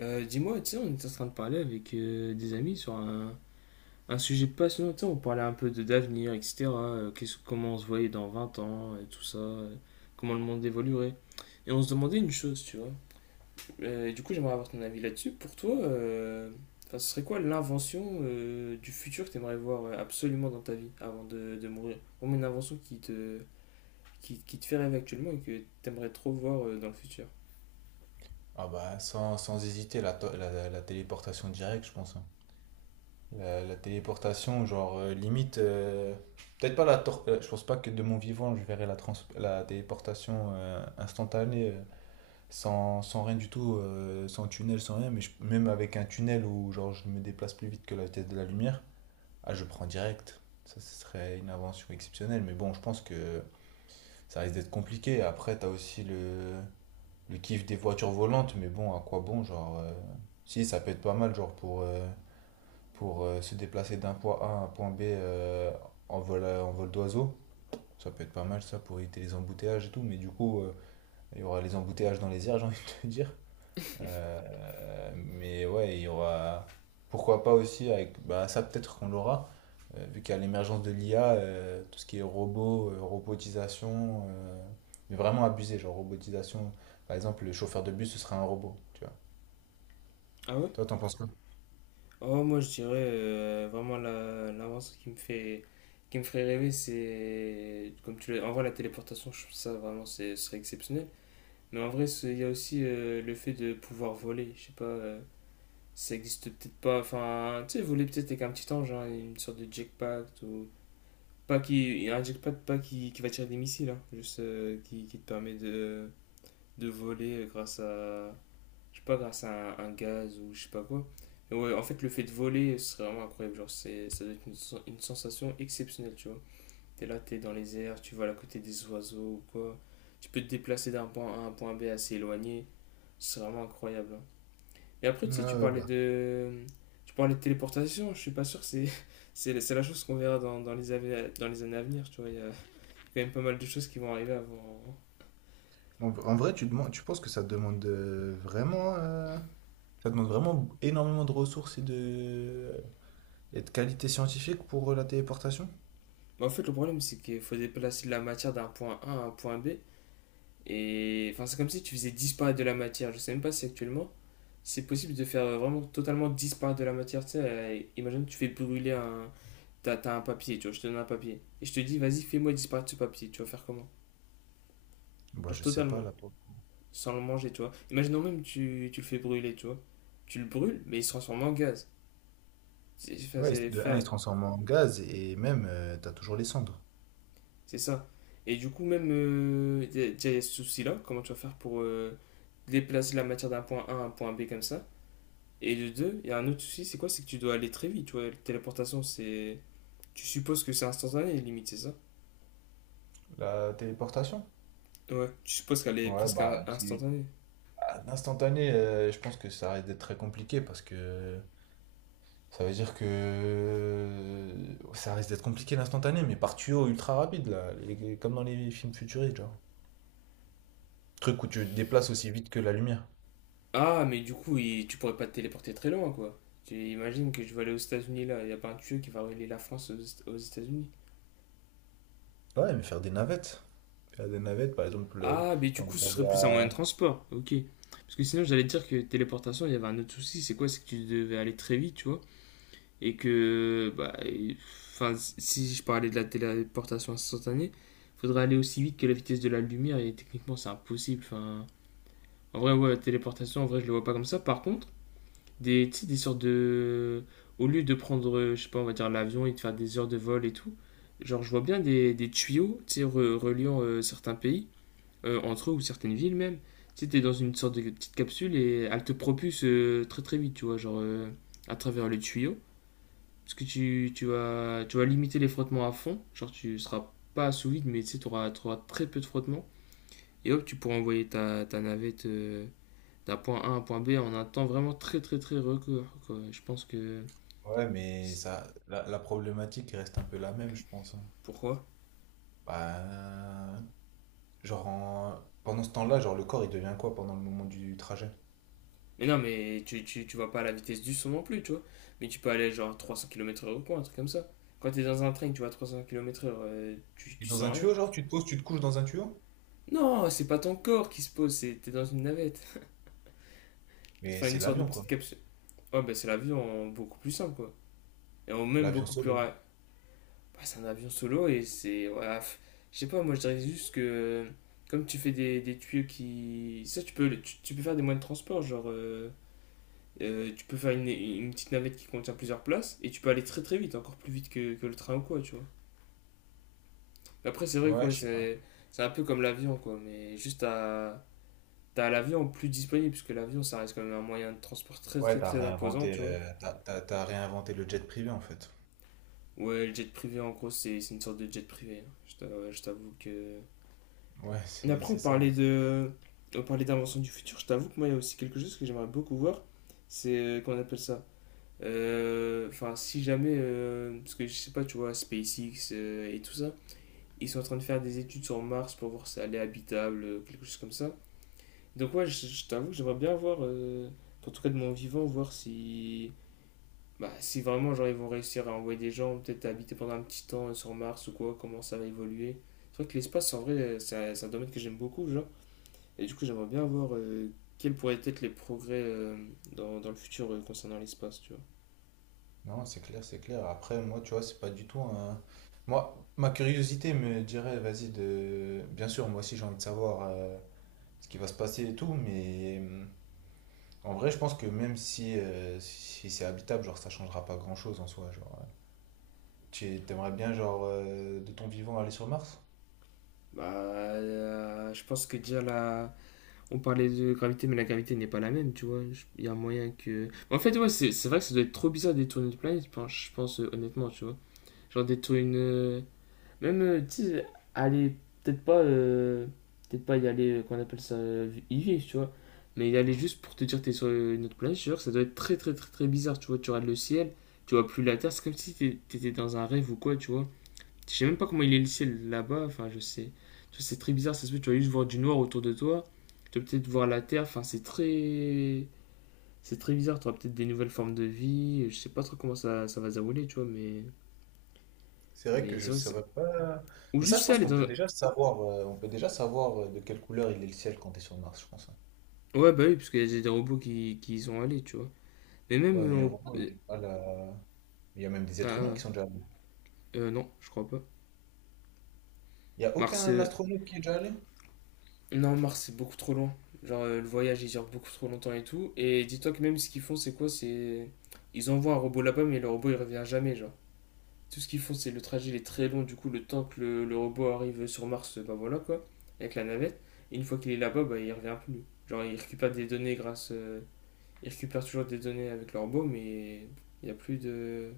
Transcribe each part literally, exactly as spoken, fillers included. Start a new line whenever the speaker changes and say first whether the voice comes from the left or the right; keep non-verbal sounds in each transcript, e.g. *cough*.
left: Euh, dis-moi, tu sais, on était en train de parler avec euh, des amis sur un, un sujet passionnant. Tu sais, on parlait un peu de d'avenir, et cetera euh, qu'est-ce- comment on se voyait dans vingt ans, et tout ça, euh, comment le monde évoluerait. Et on se demandait une chose, tu vois. Euh, et du coup, j'aimerais avoir ton avis là-dessus. Pour toi, euh, enfin, ce serait quoi l'invention euh, du futur que tu aimerais voir euh, absolument dans ta vie avant de, de mourir? Ou une invention qui te, qui, qui te fait rêver actuellement et que tu aimerais trop voir euh, dans le futur.
right: Ah bah sans, sans hésiter la, to- la, la téléportation directe, je pense, hein. La, la téléportation, genre euh, limite, euh, peut-être pas la tor- euh, je pense pas que de mon vivant je verrai la, trans- la téléportation euh, instantanée, euh, sans, sans rien du tout, euh, sans tunnel, sans rien, mais je- même avec un tunnel où genre je me déplace plus vite que la vitesse de la lumière, ah je prends direct ça. Ce serait une invention exceptionnelle, mais bon, je pense que ça risque d'être compliqué. Après, t'as aussi le le kiff des voitures volantes, mais bon, à quoi bon, genre. euh, Si, ça peut être pas mal, genre, pour, euh, pour euh, se déplacer d'un point A à un point B, euh, en vol, euh, en vol d'oiseau. Ça peut être pas mal, ça, pour éviter les embouteillages et tout, mais du coup, euh, il y aura les embouteillages dans les airs, *laughs* j'ai envie de te dire. Euh, mais ouais, il y aura. Pourquoi pas aussi avec. Bah, ça, peut-être qu'on l'aura, euh, vu qu'à l'émergence de l'I A, euh, tout ce qui est robot, euh, robotisation, euh, mais vraiment abusé, genre robotisation. Par exemple, le chauffeur de bus, ce sera un robot, tu vois.
left: Ah ouais?
right: Toi, t'en penses quoi?
left: Oh, moi, je dirais euh, vraiment la- l'avance qui me fait, qui me ferait rêver, c'est comme tu l'as. En vrai, la téléportation, je trouve ça vraiment, c'est- ce serait exceptionnel. Mais en vrai, c'est- il y a aussi euh, le fait de pouvoir voler. Je sais pas, euh, ça existe peut-être pas. Enfin, tu sais, voler peut-être avec un petit ange, hein, une sorte de jetpack ou pas qui, un jetpack pas qui, qui va tirer des missiles, hein, juste euh, qui, qui te permet de, de voler euh, grâce à je sais pas, grâce à un, un gaz ou je sais pas quoi. Et ouais, en fait, le fait de voler, c'est vraiment incroyable. Genre, c'est, ça doit être une, sen- une sensation exceptionnelle, tu vois. T'es là, t'es dans les airs, tu voles à côté des oiseaux ou quoi. Tu peux te déplacer d'un point A à un point B assez éloigné. C'est vraiment incroyable, hein. Et après, tu sais, tu
right: Ouais,
left: parlais
right: bah.
left: de… Tu parlais de téléportation, je suis pas sûr, c'est, *laughs* c'est, c'est la chose qu'on verra dans, dans les années dans les années à venir, tu vois. Il y a quand même pas mal de choses qui vont arriver avant… hein.
right: En, en vrai, tu demandes, tu penses que ça demande euh, vraiment, euh, ça demande vraiment énormément de ressources et de, et de qualité scientifique pour, euh, la téléportation?
left: Mais en fait, le problème, c'est qu'il faut déplacer de la matière d'un point A à un point B. Et enfin, c'est comme si tu faisais disparaître de la matière. Je sais même pas si actuellement c'est possible de faire vraiment totalement disparaître de la matière. Tu sais, euh, imagine, tu fais brûler un. T'as t'as un papier, tu vois, je te donne un papier. Et je te dis, vas-y, fais-moi disparaître ce papier. Tu vas faire comment?
right: Bah,
left: Genre
right: je sais pas
left: totalement,
right: là.
left: sans le manger, tu vois. Imaginons même, tu, tu le fais brûler, tu vois. Tu le brûles, mais il se transforme en gaz. C'est enfin,
right: Ouais,
left: c'est
right: de un, il
left: faire-
right: se transforme en gaz et même, euh, t'as toujours les cendres.
left: c'est ça. Et du coup, même, euh, déjà, il y a ce souci-là. Comment tu vas faire pour euh, déplacer la matière d'un point A à un point B comme ça? Et de deux, il y a un autre souci, c'est quoi? C'est que tu dois aller très vite, tu vois. La téléportation, c'est. Tu supposes que c'est instantané, limite, c'est ça?
right: La téléportation?
left: Ouais, tu supposes qu'elle est
right: Ouais,
left: presque in-
right: bah, qui-
left: instantanée.
right: à l'instantané, euh, je pense que ça risque d'être très compliqué parce que ça veut dire que euh, ça risque d'être compliqué l'instantané, mais par tuyau ultra rapide, là, les- comme dans les films futuristes, genre. Truc où tu te déplaces aussi vite que la lumière.
left: Ah, mais du coup, il- tu pourrais pas te téléporter très loin, quoi. Tu imagines que je vais aller aux États-Unis là, il y a pas un tuyau qui va relier la France aux, Est- aux États-Unis.
right: Ouais, mais faire des navettes. Faire des navettes, par exemple, euh,
left: Ah, mais du
right: t'as
left: coup,
right: envie
left: ce
right: d'aller
left: serait plus un moyen de
right: à.
left: transport, ok. Parce que sinon, j'allais te dire que téléportation, il y avait un autre souci, c'est quoi? C'est que tu devais aller très vite, tu vois. Et que bah, et enfin, si je parlais de la téléportation instantanée, il faudrait aller aussi vite que la vitesse de la lumière et techniquement c'est impossible. Enfin, en vrai, ouais, la téléportation, en vrai, je le vois pas comme ça. Par contre, des, tu des sortes de. Au lieu de prendre, euh, je sais pas, on va dire l'avion et de faire des heures de vol et tout, genre, je vois bien des, des tuyaux, tu sais, re- reliant euh, certains pays, euh, entre eux ou certaines villes même. Tu sais, t'es dans une sorte de petite capsule et elle te propulse euh, très très vite, tu vois, genre euh, à travers les tuyaux. Parce que tu, tu vas, tu vas limiter les frottements à fond. Genre, tu seras pas sous vide, mais tu sais, tu auras, tu auras très peu de frottements. Et hop, tu pourras envoyer ta, ta navette euh, d'un point A à un point B en un temps vraiment très, très, très record, quoi. Je pense que.
right: Ouais, mais ça, la, la problématique reste un peu la même, je pense, hein.
left: Pourquoi?
right: Bah, genre, en- pendant ce temps-là, genre, le corps, il devient quoi pendant le moment du trajet?
left: Mais non, mais tu, tu, tu vas pas à la vitesse du son non plus, tu vois. Mais tu peux aller genre trois cents kilomètres par heure ou quoi, un truc comme ça. Quand t'es dans un train, tu vas à trois cents kilomètres heure euh, tu,
right: Il est
left: tu
right: dans un
left: sens rien.
right: tuyau, genre, tu te poses, tu te couches dans un tuyau?
left: Non, c'est pas ton corps qui se pose, c'est t'es dans une navette.
right: Mais
left: Enfin,
right: c'est
left: une sorte de
right: l'avion,
left: petite
right: quoi.
left: capsule. Ouais, bah c'est la vie en beaucoup plus simple, quoi. Et en même
right: L'avion
left: beaucoup plus
right: solo.
left: rapide. Bah, c'est un avion solo et c'est. Voilà, je sais pas, moi je dirais juste que. Comme tu fais des, des tuyaux qui. Ça, tu peux, tu, tu peux faire des moyens de transport, genre. euh, euh, tu peux faire une, une petite navette qui contient plusieurs places et tu peux aller très très vite, encore plus vite que, que le train ou quoi, tu vois. Après, c'est vrai que
right: Ouais,
left: ouais,
right: je sais pas.
left: c'est c'est un peu comme l'avion, quoi, mais juste à. T'as l'avion plus disponible, puisque l'avion ça reste quand même un moyen de transport très
right: Ouais,
left: très
right: t'as
left: très imposant,
right: réinventé,
left: tu vois.
right: euh, t'as, t'as- t'as réinventé le jet privé, en fait.
left: Ouais, le jet privé en gros c'est c'est une sorte de jet privé, hein. Je t'a- ouais, je t'avoue que.
right: Ouais,
left: Mais
right: c'est,
left: après, on
right: c'est ça.
left: parlait de. On parlait d'invention du futur. Je t'avoue que moi, il y a aussi quelque chose que j'aimerais beaucoup voir. C'est. euh, Qu'on appelle ça. Euh, Enfin, si jamais. Euh, parce que je sais pas, tu vois, SpaceX euh, et tout ça. Ils sont en train de faire des études sur Mars pour voir si elle est habitable, euh, quelque chose comme ça. Donc, ouais, je, je t'avoue que j'aimerais bien voir. Euh, en tout cas, de mon vivant, voir si. Bah, si vraiment, genre, ils vont réussir à envoyer des gens, peut-être à habiter pendant un petit temps euh, sur Mars ou quoi, comment ça va évoluer. C'est vrai que l'espace, en vrai, euh, c'est un, c'est un domaine que j'aime beaucoup, genre. Et du coup, j'aimerais bien voir euh, quels pourraient être les progrès euh, dans, dans le futur euh, concernant l'espace, tu vois.
right: Non, c'est clair, c'est clair. Après, moi, tu vois, c'est pas du tout un… Moi, ma curiosité me dirait, vas-y, de… Bien sûr, moi aussi, j'ai envie de savoir euh, ce qui va se passer et tout, mais… hum, en vrai, je pense que même si, euh, si c'est habitable, genre, ça changera pas grand-chose en soi, genre… euh. Tu aimerais bien, genre, euh, de ton vivant, aller sur Mars?
left: Bah, euh, je pense que déjà là, on parlait de gravité, mais la gravité n'est pas la même, tu vois. Je- Il y a moyen que. En fait, ouais, c'est c'est vrai que ça doit être trop bizarre de détourner une planète, je pense, je pense, euh, honnêtement, tu vois. Genre détourner une, euh, même, euh, tu sais, aller, peut-être pas, euh, peut-être pas y aller, euh, qu'on appelle ça, euh, y vivre, tu vois. Mais y aller juste pour te dire que t'es sur euh, une autre planète, je te jure, ça doit être très très très très bizarre, tu vois. Tu regardes le ciel, tu vois plus la Terre, c'est comme si t'é- t'étais dans un rêve ou quoi, tu vois. Je sais même pas comment il est le ciel là-bas, enfin, je sais. Tu vois, c'est très bizarre, ça se peut, tu vas juste voir du noir autour de toi, tu vas peut-être voir la Terre, enfin, c'est très. C'est très bizarre, tu auras peut-être des nouvelles formes de vie, je sais pas trop comment ça, ça va se dérouler, tu vois, mais.
right: C'est vrai que
left: Mais c'est
right: je
left: vrai que c'est.
right: saurais pas.
left: Ou
right: Mais ça,
left: juste
right: je
left: ça,
right: pense
left: aller
right: qu'on peut
left: dans.
right: déjà savoir, euh, on peut déjà savoir euh, de quelle couleur il est le ciel quand t'es sur Mars, je pense, hein.
left: Ouais, bah oui, parce qu'il y a des robots qui, qui y sont allés, tu vois. Mais même.
right: Ouais,
left: euh,
right: mais heureusement,
left: on-
right: il
left: euh,
right: est pas là. Il y a même des êtres humains
left: ah,
right: qui sont déjà allés.
left: euh, non, je crois pas.
right: Il n'y a
left: Mars.
right: aucun
left: euh,
right: astronaute qui est déjà allé?
left: Non, Mars, c'est beaucoup trop loin. Genre, euh, le voyage, il dure beaucoup trop longtemps et tout. Et dis-toi que même ce qu'ils font, c'est quoi? C'est. Ils envoient un robot là-bas, mais le robot, il revient jamais, genre. Tout ce qu'ils font, c'est le trajet, il est très long. Du coup, le temps que le, le robot arrive sur Mars, bah voilà, quoi. Avec la navette. Et une fois qu'il est là-bas, bah, il revient plus. Genre, il récupère des données grâce. euh, Il récupère toujours des données avec le robot, mais il n'y a plus de.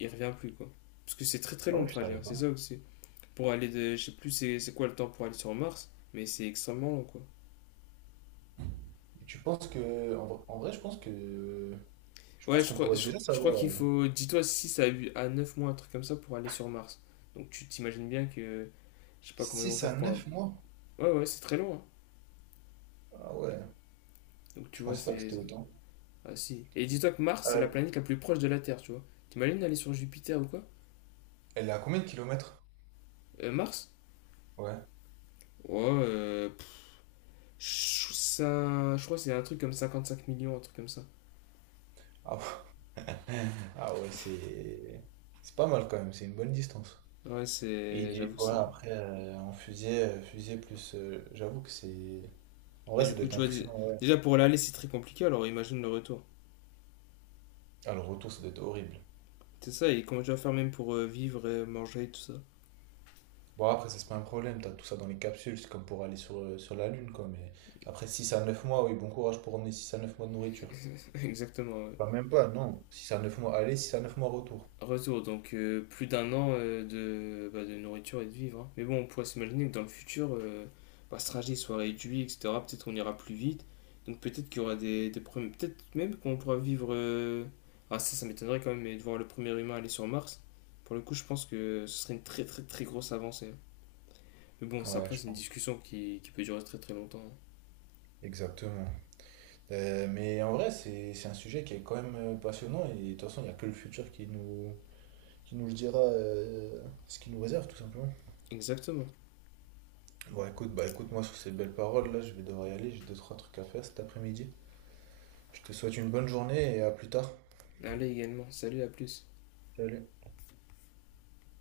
left: Il revient plus, quoi. Parce que c'est très très
right: Ah
left: long le
right: ouais, je
left: trajet, hein,
right: savais pas.
left: c'est ça aussi. Pour aller de. Je sais plus c'est c'est quoi le temps pour aller sur Mars, mais c'est extrêmement long, quoi.
right: Et tu penses que. En, vrai, en vrai, je pense que. Je
left: Ouais,
right: pense
left: je
right: qu'on
left: crois,
right: pourrait
left: je,
right: déjà
left: je crois
right: savoir.
left: qu'il
right: Euh,
left: faut, dis-toi, six à, neuf mois, un truc comme ça, pour aller sur Mars. Donc tu t'imagines bien que. Je sais pas comment ils vont
right: six à
left: faire pour.
right: neuf mois?
left: Ouais, ouais, c'est très long, hein.
right: Ah ouais.
left: Donc
right: Je
left: tu vois,
right: pensais pas que
left: c'est.
right: c'était autant.
left: Ah si. Et dis-toi que Mars, c'est la
right: Euh,
left: planète la plus proche de la Terre, tu vois. T'imagines d'aller sur Jupiter ou quoi.
right: Elle est à combien de kilomètres?
left: Euh, Mars.
right: Ouais.
left: Ouais, euh, pff, ça, je crois que c'est un truc comme cinquante cinq millions, un truc comme ça.
right: Ah ouais. Ah ouais, c'est c'est pas mal quand même, c'est une bonne distance.
left: Ouais,
right: Et
left: c'est.
right: il est-
left: J'avoue que
right: ouais,
left: c'est.
right: après, euh, en fusée, euh, fusée plus. Euh, j'avoue que c'est. En vrai,
left: Mais
right: ça
left: du
right: doit
left: coup,
right: être
left: tu vois,
right: impressionnant, ouais.
left: déjà pour l'aller, c'est très compliqué, alors imagine le retour.
right: Ah, le retour, ça doit être horrible.
left: C'est ça, et comment tu vas faire même pour euh, vivre, et manger, tout ça.
right: Bon, après, ça, c'est pas un problème, t'as tout ça dans les capsules, c'est comme pour aller sur, euh, sur la Lune, quoi. Mais après, six à neuf mois, oui, bon courage pour emmener six à neuf mois de nourriture.
left: *laughs* Exactement, ouais.
right: Enfin, même pas, non. Six à neuf mois aller, six à neuf mois retour.
left: Retour, donc euh, plus d'un an euh, de, bah, de nourriture et de vivre, hein. Mais bon, on pourrait s'imaginer que dans le futur, euh, bah, ce trajet soit réduit, et cetera. Peut-être qu'on ira plus vite. Donc peut-être qu'il y aura des, des problèmes. Peut-être même qu'on pourra vivre. euh, Ah, ça, ça m'étonnerait quand même, mais de voir le premier humain aller sur Mars. Pour le coup, je pense que ce serait une très très très grosse avancée. Mais bon, ça,
right: Ouais,
left: après,
right: je
left: c'est une
right: pense.
left: discussion qui, qui peut durer très très longtemps, hein.
right: Exactement. Euh, mais en vrai, c'est c'est un sujet qui est quand même euh, passionnant, et de toute façon, il n'y a que le futur qui nous. Qui nous le dira, euh, ce qu'il nous réserve, tout simplement.
left: Exactement.
right: Bon, écoute, bah écoute, moi sur ces belles paroles, là, je vais devoir y aller. J'ai deux, trois trucs à faire cet après-midi. Je te souhaite une bonne journée et à plus tard.
left: Allez également, salut, à plus.
right: Salut.